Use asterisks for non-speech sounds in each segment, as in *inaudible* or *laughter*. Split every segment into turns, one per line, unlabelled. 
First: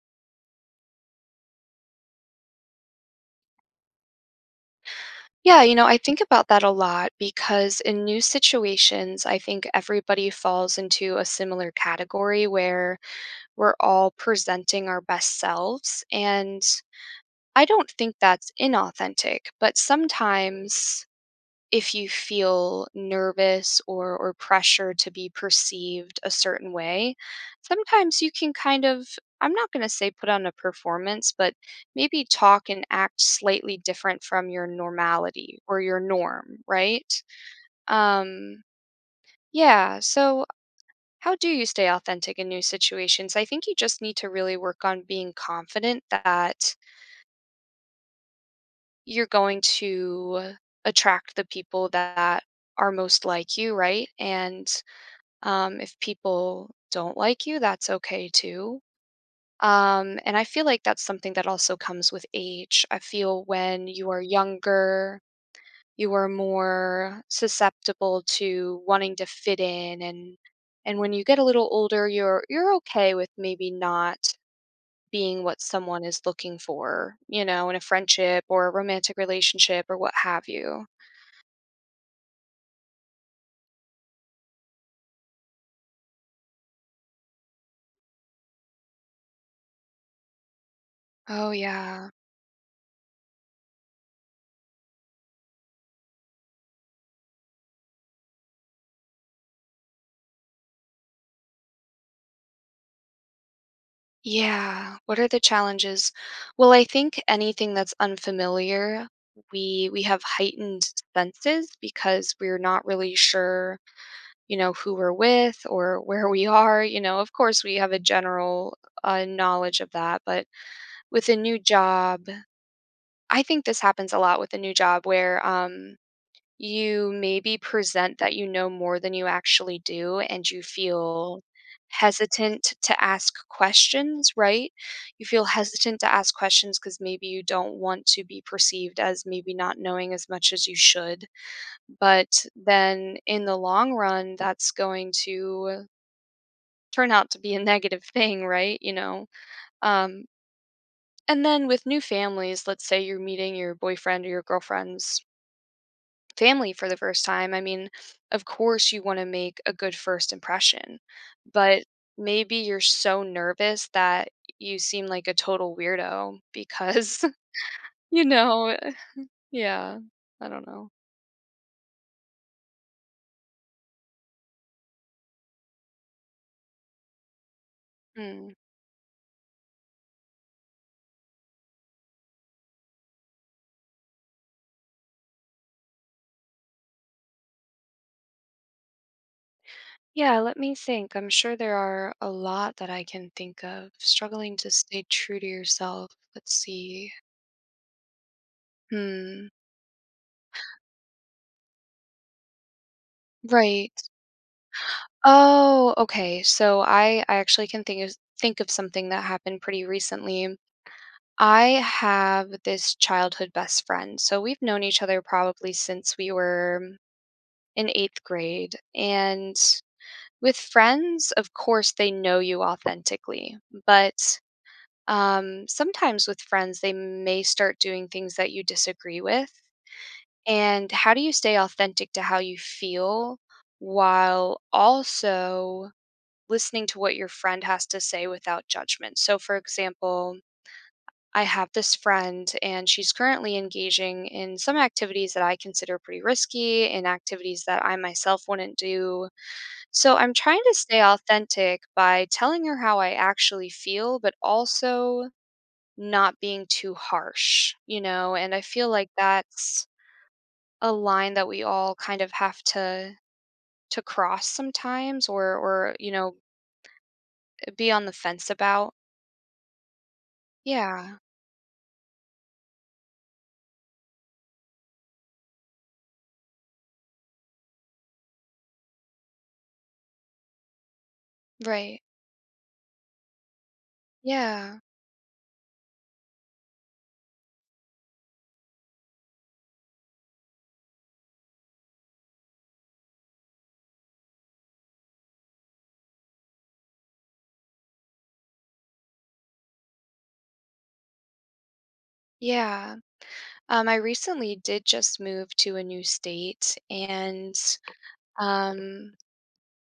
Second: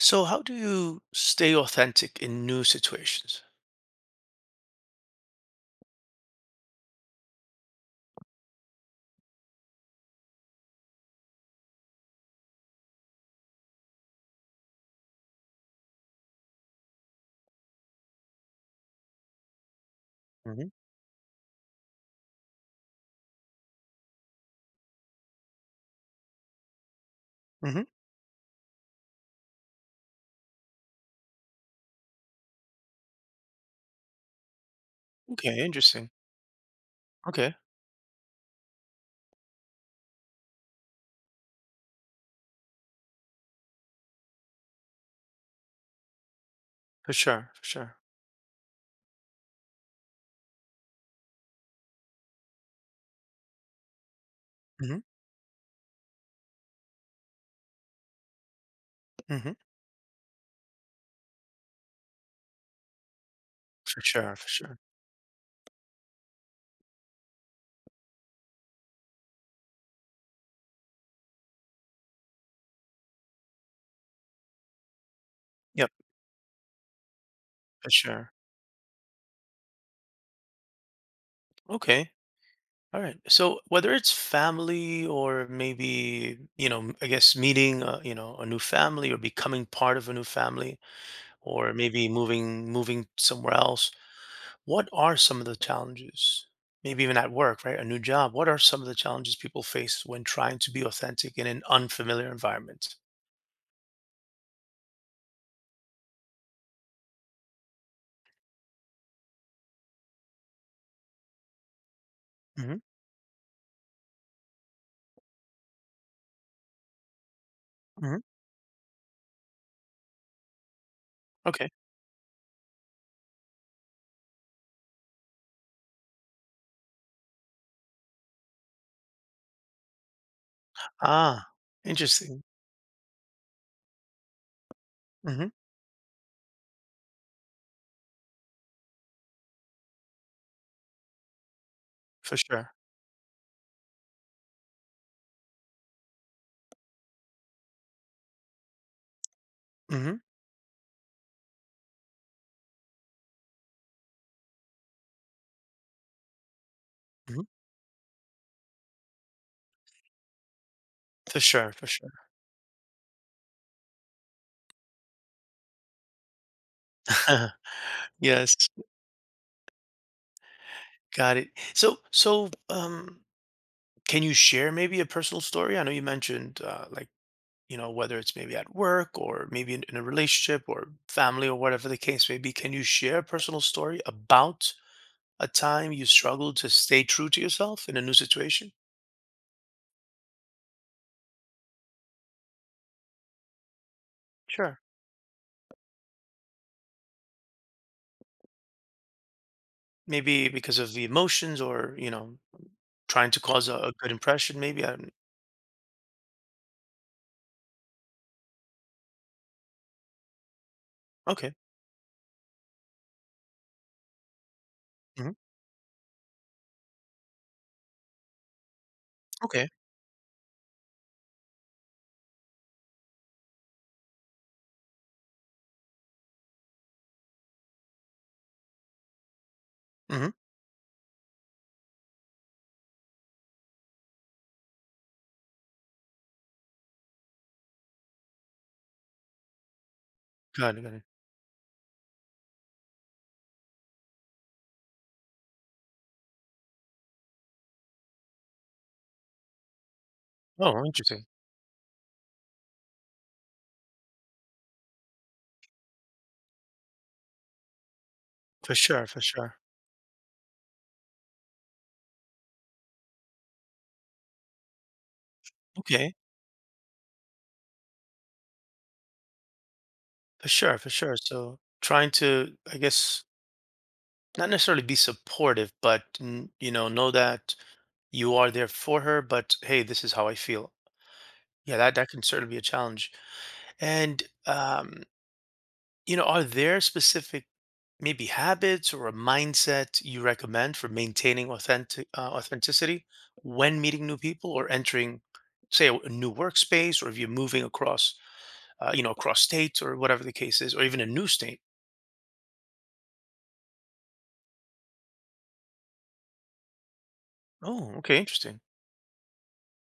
So, how do you stay authentic in new situations?
Yeah, you know, I think about that a lot because in new situations, I think everybody falls into a similar category where we're all presenting our best selves. And I don't think that's inauthentic, but
Hmm.
sometimes if you feel nervous or pressure to be perceived a certain way,
Hmm.
sometimes you can kind of. I'm not going to say put on a performance, but maybe talk and act slightly different from your normality
Okay,
or your
interesting.
norm, right?
Okay.
Um yeah, so how do you stay authentic in new situations? I think you just need to really work on being confident that
For sure, for sure.
you're going to attract the people that are most like you, right? And
Hmm.
If people don't like you, that's okay too.
Hmm.
And I feel like that's something that also comes with age. I feel when
For
you are
sure, for sure.
younger, you are more susceptible to wanting to fit in and when you get a little older, you're okay with maybe not being what
Yep,
someone is looking for, you know, in a
for sure.
friendship or a romantic relationship or what have you.
Okay. All right. So whether it's family or maybe, I guess meeting, a new family or becoming part of a new family
Oh
or maybe
yeah.
moving somewhere else, what are some of the challenges? Maybe even at work, right? A new job. What are some of the challenges people face when trying to be authentic in an unfamiliar environment?
Yeah, what are the challenges? Well, I think anything that's unfamiliar, we have heightened senses because we're
Hmm.
not really sure, you know, who we're with or where we are, you know. Of course, we have a
Hmm.
general knowledge of that, but with a new
Okay.
job, I think this happens a lot with a new job where you maybe present that you know more than you actually do and you feel
Ah, interesting.
hesitant to ask questions, right? You feel
Hmm.
hesitant to ask questions because maybe you don't want to be perceived as maybe not knowing as much as you should.
For
But
sure.
then in the long run, that's going to turn out to be a *laughs* negative thing, right?
Hmm.
Um, and then with new families, let's say you're meeting your boyfriend or your girlfriend's family for the first
Hmm.
time, I mean, of course you want to make a good first impression,
For sure.
but
For sure.
maybe you're so nervous that you seem like a total weirdo because,
*laughs*
*laughs* you
Yes.
know, yeah, I don't know.
Got it. So, so, um, Can you share maybe a personal story? I know you mentioned like whether it's
Hmm.
maybe at work or maybe in a relationship or family or whatever the case may be. Can you share a personal story about a time you struggled to stay true to yourself in a new situation?
Yeah, let me think. I'm sure there are a lot that I can think of. Struggling to
Sure.
stay true to yourself. Let's see. Hmm.
Maybe because of the emotions or trying to cause a
Right.
good impression. Maybe. I don't-
Oh, okay. So I actually can think of something that happened pretty recently.
Okay.
I have this childhood best friend. So we've known each other
Hmm.
probably since we were in eighth grade. And
Okay.
with friends, of course, they know you authentically. But sometimes with friends, they may start doing things that you disagree with.
Hmm.
And how do you stay authentic to how you feel while also listening to what your friend has to say without judgment? So, for example,
Got it. Got it.
I have this friend, and she's currently engaging in some activities that I consider pretty risky and activities that I myself wouldn't do. So I'm trying to
Oh,
stay
interesting.
authentic by telling her how I actually feel, but also not being too harsh, you know? And I
For
feel
sure.
like
For sure.
that's a line that we all kind of have to cross sometimes or you
Okay.
know be on the fence about.
For sure. For
Yeah,
sure. So trying to, I guess, not necessarily be supportive, but know that you are there for her. But hey, this is how I feel. Yeah, that
right.
that can certainly be a challenge. And
yeah
are there specific maybe habits or a mindset you recommend for maintaining authentic authenticity when meeting new people or entering, say, a new workspace, or if you're moving across, across states or whatever the case is, or even a new state?
yeah Um, I recently did just move to a new state, and
Oh, okay, interesting.
um,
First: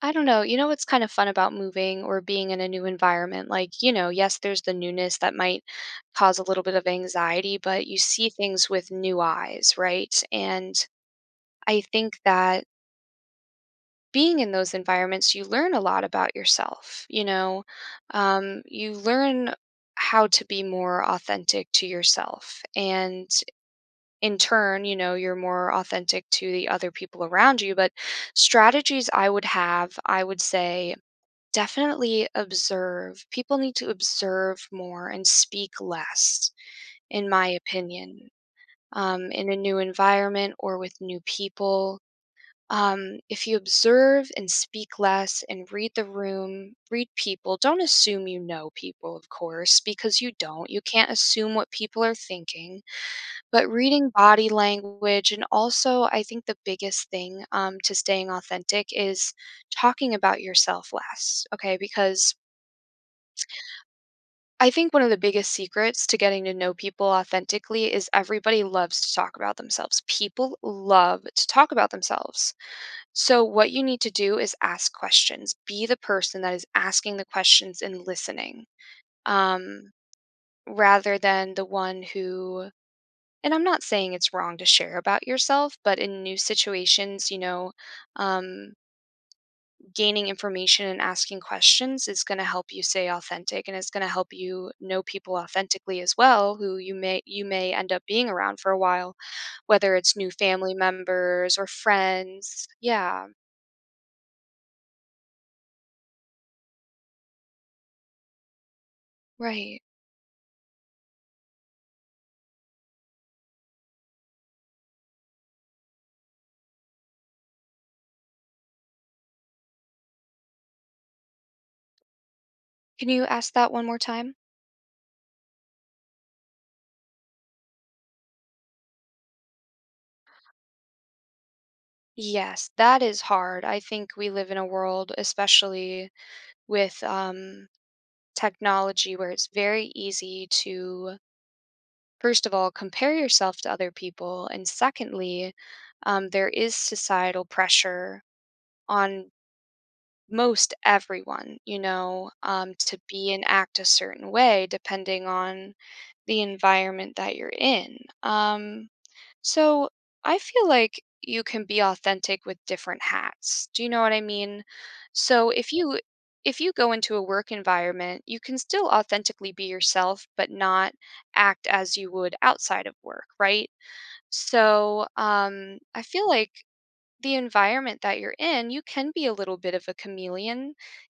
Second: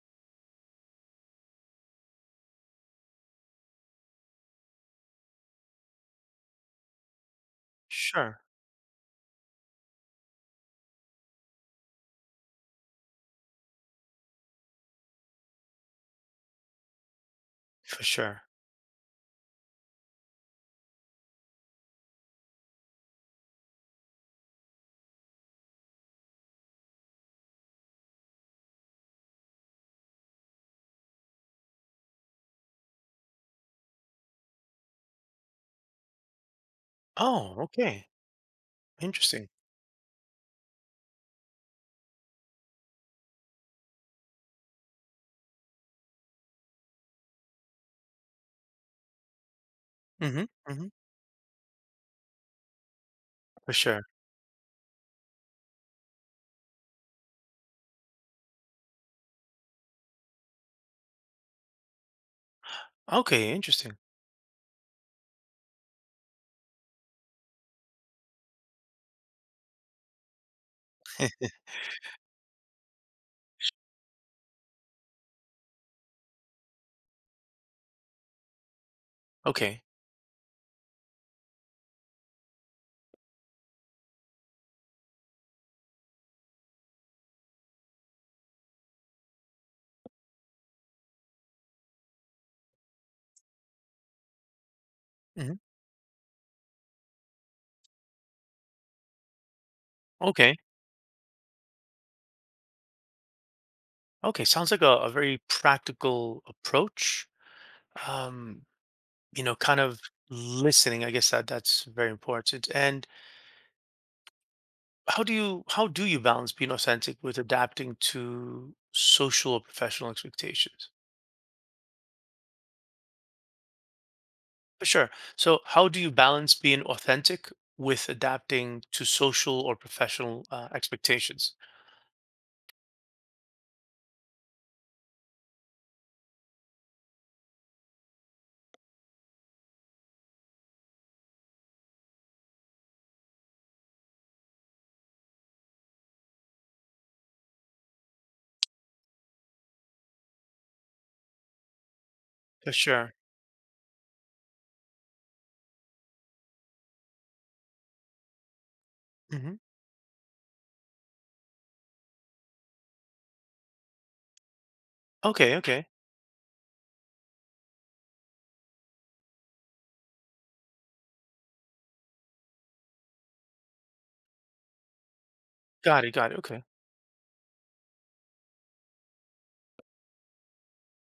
I don't know. You know what's kind of fun about moving or being in a new environment? Like, you know, yes, there's the newness that might cause a little bit of anxiety, but you see
Sure,
things with new eyes, right? And I think that being in those environments, you learn a lot about yourself.
for sure.
You learn how to be more authentic to yourself and in turn, you know, you're more authentic to the other people around you. But strategies I would have, I would say definitely observe. People need to observe more and speak less, in my
Oh, okay,
opinion,
interesting.
in a new environment or with new people. If you observe and speak less and read the room, read people, don't assume you know people, of course, because you
Mm-hmm.
don't. You
Mm-hmm.
can't assume what people are thinking, but
For sure.
reading body language and also I think the biggest thing, to staying authentic is talking about yourself less, okay? Because
Okay. Interesting.
I think one of the biggest secrets to getting to know people authentically is everybody loves to talk about themselves. People love to talk about themselves. So, what you need to do is ask questions. Be the person that is asking the questions and listening,
Okay.
um, rather than the one who. And I'm not saying it's wrong to share about yourself, but in new situations, um, gaining information and asking questions is going to help you stay authentic, and it's going to help you know people
Hmm.
authentically as well, who you may end up being around for a while, whether it's new
Okay.
family members or friends. Yeah,
Okay. Sounds like a very practical approach. Um, kind
right.
of listening. I guess that that's very important. And how do you balance being authentic with adapting to social or professional expectations?
Can you ask that one more time?
For sure. So, how do you balance being authentic with adapting to social or professional expectations?
Yes, that is hard. I think we live in a world, especially with technology, where it's very easy to first of all, compare yourself to other people. And secondly, there is societal pressure on most everyone, you know,
For
to
sure.
be and act a certain way depending on the environment that you're in. Um,
Hmm.
so I feel like you can be authentic with different hats. Do you know what I mean? So
Okay.
if
Okay.
you if you go into a work environment, you can still authentically be yourself, but not act as you would outside of work, right? So I
Got it.
feel
Got it.
like
Okay.
the environment that you're in, you can be a little bit of a chameleon,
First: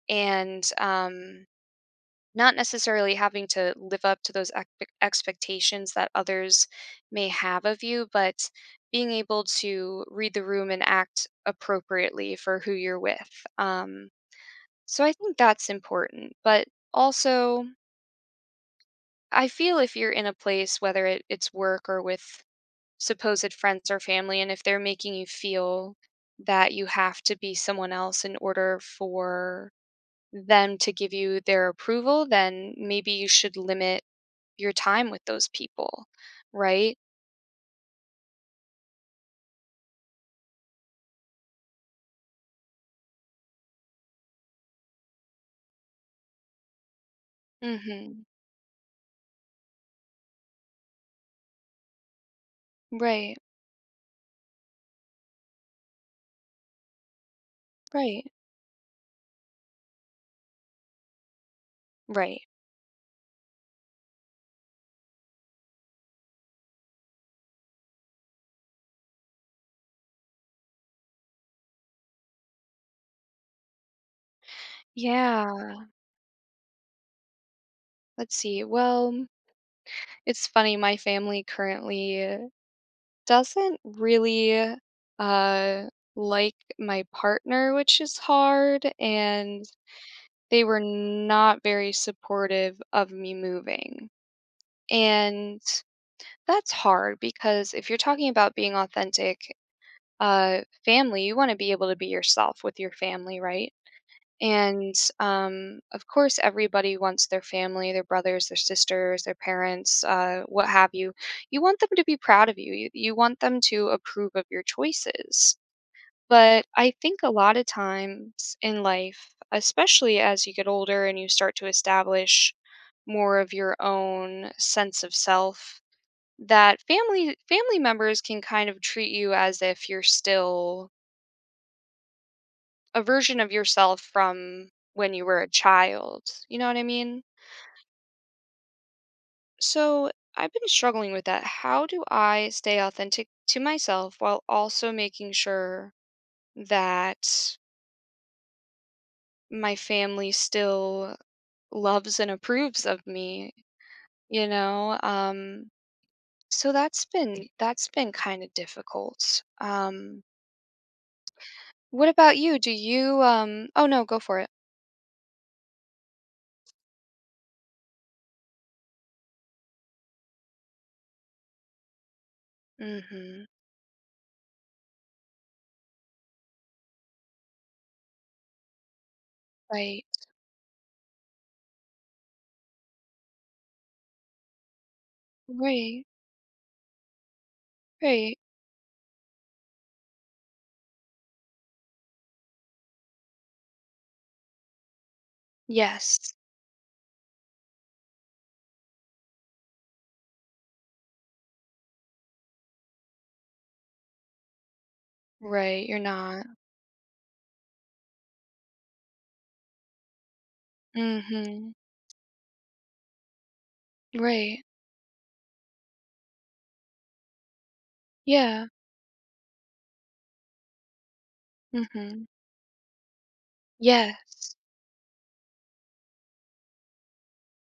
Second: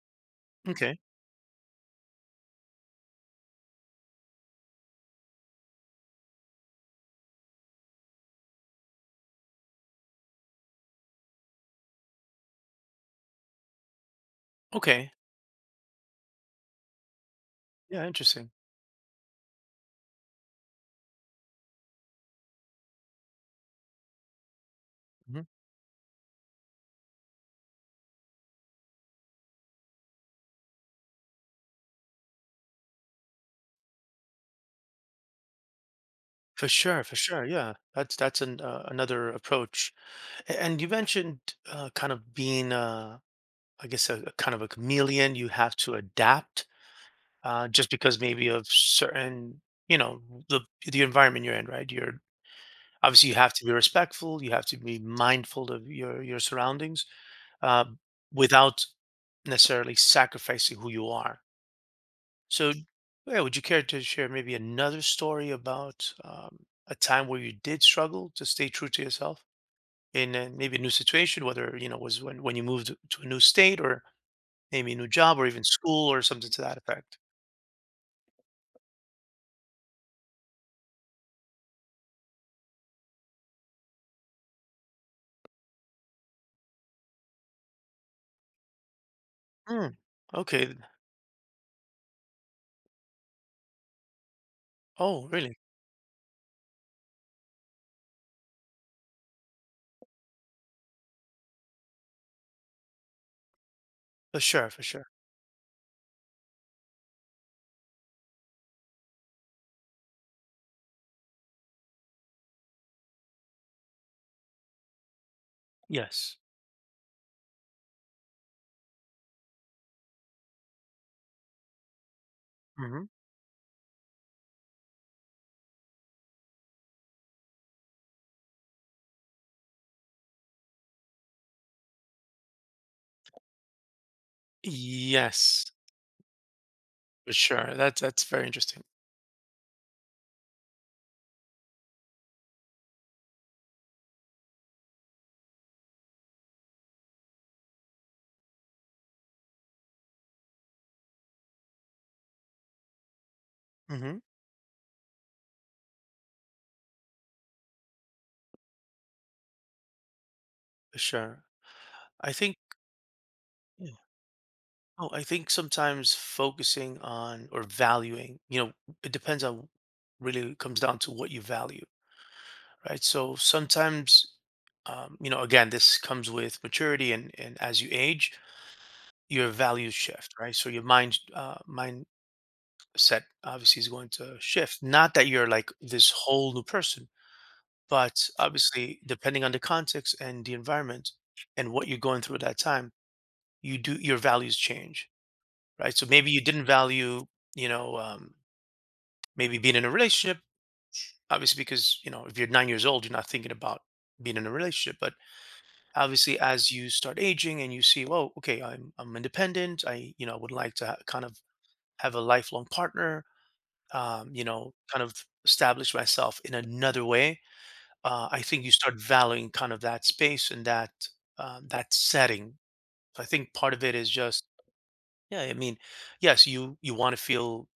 and
Okay.
um, not necessarily having to live up to those expectations that others may have of you, but being able to read the room and act appropriately for who you're with. So
Okay.
I think that's important. But also,
Yeah, interesting.
I feel if you're in a place, whether it's work or with supposed friends or family, and if they're making you
Hmm.
feel that you have to be someone else in order for them to give you their approval, then maybe you should limit your time with those people,
For
right?
sure, for sure. Yeah, that's an another approach. And you mentioned kind of being, I guess, a kind of a chameleon. You have to adapt just because
Mhm.
maybe of certain, you know, the the environment you're in, right? You're obviously you
Right,
have to be respectful. You have to be mindful of your surroundings uh,
right,
without necessarily sacrificing who you are.
right.
So, yeah, would you care to share maybe another story about a time where you did struggle to stay true to yourself maybe a new situation, whether was when you moved to a new state or maybe a new job or even
Yeah.
school or something to that effect?
Let's see. Well, it's funny, my family currently doesn't really, uh, like my partner, which is hard, and
Mm,
they
okay.
were not very supportive of me moving.
Oh, really?
And that's hard because if you're talking about being authentic, family, you want to be able to be yourself with your family, right?
For sure, for
And
sure.
um, of course, everybody wants their family, their brothers, their sisters, their parents, what have you. You want them to be proud of you. You want them to approve of your choices.
Yes.
But I think a lot of times in life, especially as you get older and you start to establish
Hmm.
more of your own sense of self, that family members can kind of treat you as if you're still a version of yourself from when you were a
Yes.
child. You know what I mean?
Sure, that's very interesting.
So I've been struggling with that. How do I stay authentic to myself while also making sure that my family still loves and approves of me,
Hmm.
you know? So that's been kind of difficult.
Sure.
What
I
about
think,
you? Do you oh
yeah.
no, go for it.
Oh, I think sometimes focusing on or valuing, it depends on really comes down to what you value, right? So
Mhm.
sometimes again, this comes with maturity and as you age, your values
Right.
shift, right? So your mindset obviously is going to shift. Not that you're like
Right.
this whole new person, but
Right.
obviously depending on the context and the environment and what you're going through at that time your values change, right? So maybe
Yes.
you didn't value, you know, um, maybe being in a relationship, obviously, because if you're 9 years old, you're not thinking about being in a relationship. But
Right, you're
obviously,
not.
as you start aging and you see, well, okay, I'm independent. I would like to kind of
Mhm.
have a lifelong partner. Um, you
Right.
know, kind of establish myself in another way. I think
Yeah.
you start valuing kind of that space and that
Mhm.
setting. I think part of it is just
Yes.
Yeah, I mean, yes, you want to feel,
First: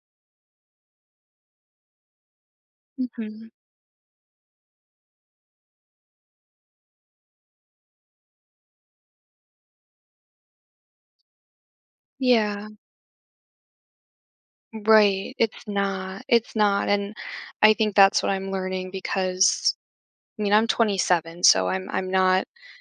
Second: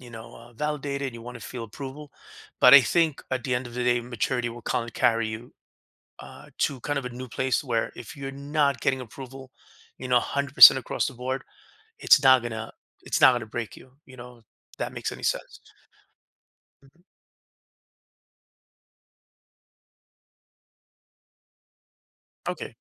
validated. You want to feel approval, but I think at
Mhm.
the end of the day, maturity will kind of carry you to kind of a new place where if you're not getting approval, 100% across the board, it's not
Yeah.
gonna break you. You know, if that makes any
Right.
sense.
It's not. It's not.
Mhm.
And I think that's what I'm learning because I mean, I'm 27, so I'm not
Okay.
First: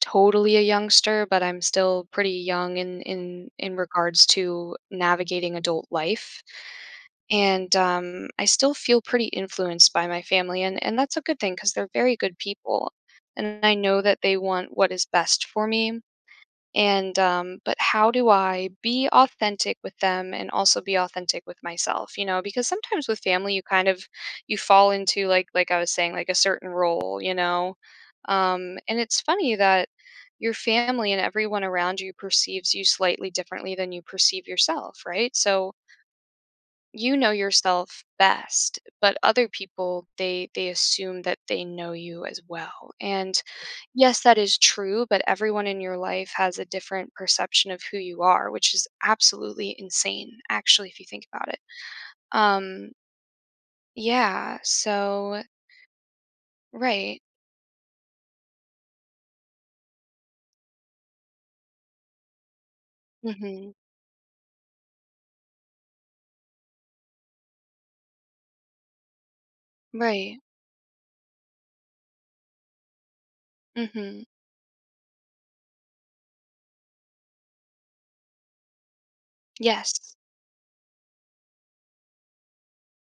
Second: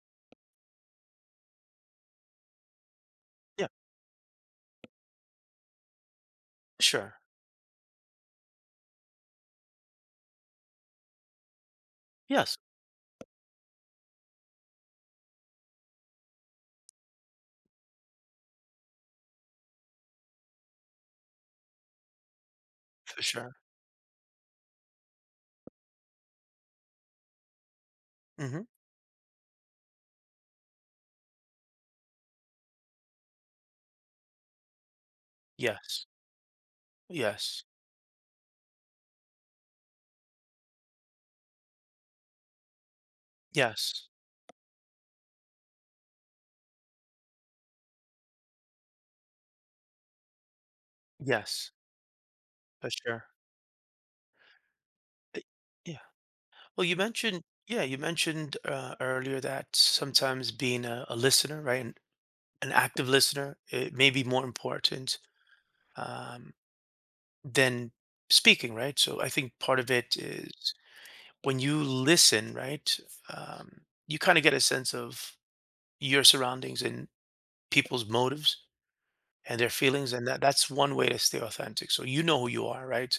totally a youngster, but I'm still pretty young in in
Yeah.
in regards to navigating adult life.
Sure.
And I still feel pretty influenced by my family, and that's a good thing because they're very good
Yes.
people, and I know that they want what is best for me. And but how do I be authentic with them and also be authentic with myself? You know, because sometimes with
For sure.
family, you kind of you fall into like I was saying like a certain role, you know.
Hmm.
And it's funny that your family and everyone around you perceives you slightly differently than you perceive yourself, right? So
Yes.
you know
Yes.
yourself best but other people they assume that they know you as well and
Yes.
yes that is true but everyone in your life has a different perception of who you are which is absolutely insane actually if you think about it.
Yes. For
Um
sure.
yeah so
Uh, Well, you
right
mentioned, yeah, you mentioned earlier that sometimes being a listener, right, an active listener,
mhm
it may be more important um, than speaking, right? So I think part of it
right
is when you listen, right, um, you
mhm
kind of get a sense of your surroundings and people's motives and their feelings,
yes
and that that's one way to stay authentic. So you know who you are, right?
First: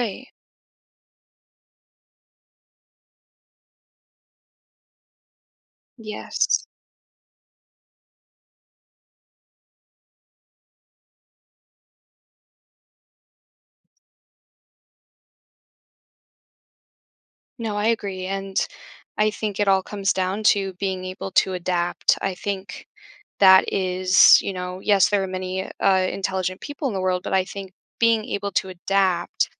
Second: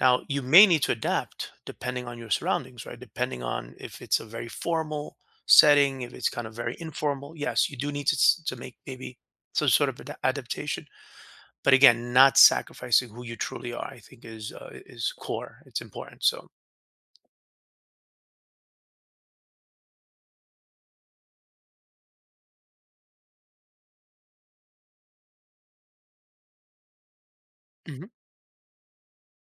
Now, you may need to adapt depending on your surroundings, right? Depending on if it's a very formal setting, if it's kind of
yes
very informal. Yes, you do need to, to make maybe some sort of adaptation, but again, not sacrificing who you truly are. I think is core. It's important. So
No, I agree. And I think it all comes down to being able to adapt. I think that is, you know, yes, there are many intelligent people in the world, but I think
Mhm.
being able to adapt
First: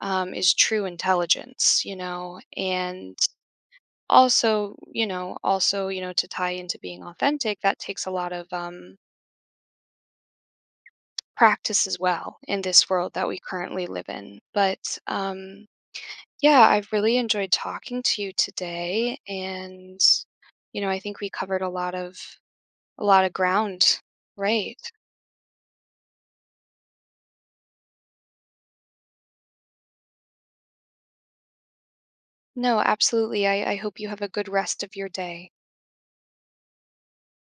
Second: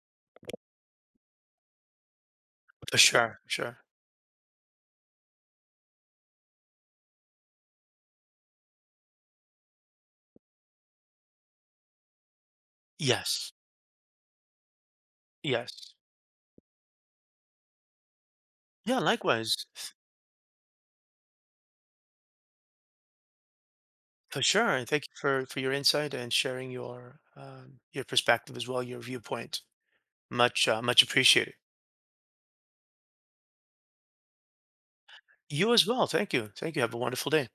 is true intelligence, you know,
For
and
sure, sure.
also, you know, to tie into being authentic, that takes a lot of practice as well in this world that we
Yes,
currently live in. But
yes,
yeah, I've really enjoyed talking to you
yeah.
today
Likewise,
and you know, I think we covered a lot of ground.
for sure.
Right.
And thank you for your insight and sharing your perspective as well, your viewpoint. Much appreciated.
No, absolutely. I hope you have a good rest of your day.
You as well. Thank you. Thank you. Have a wonderful day.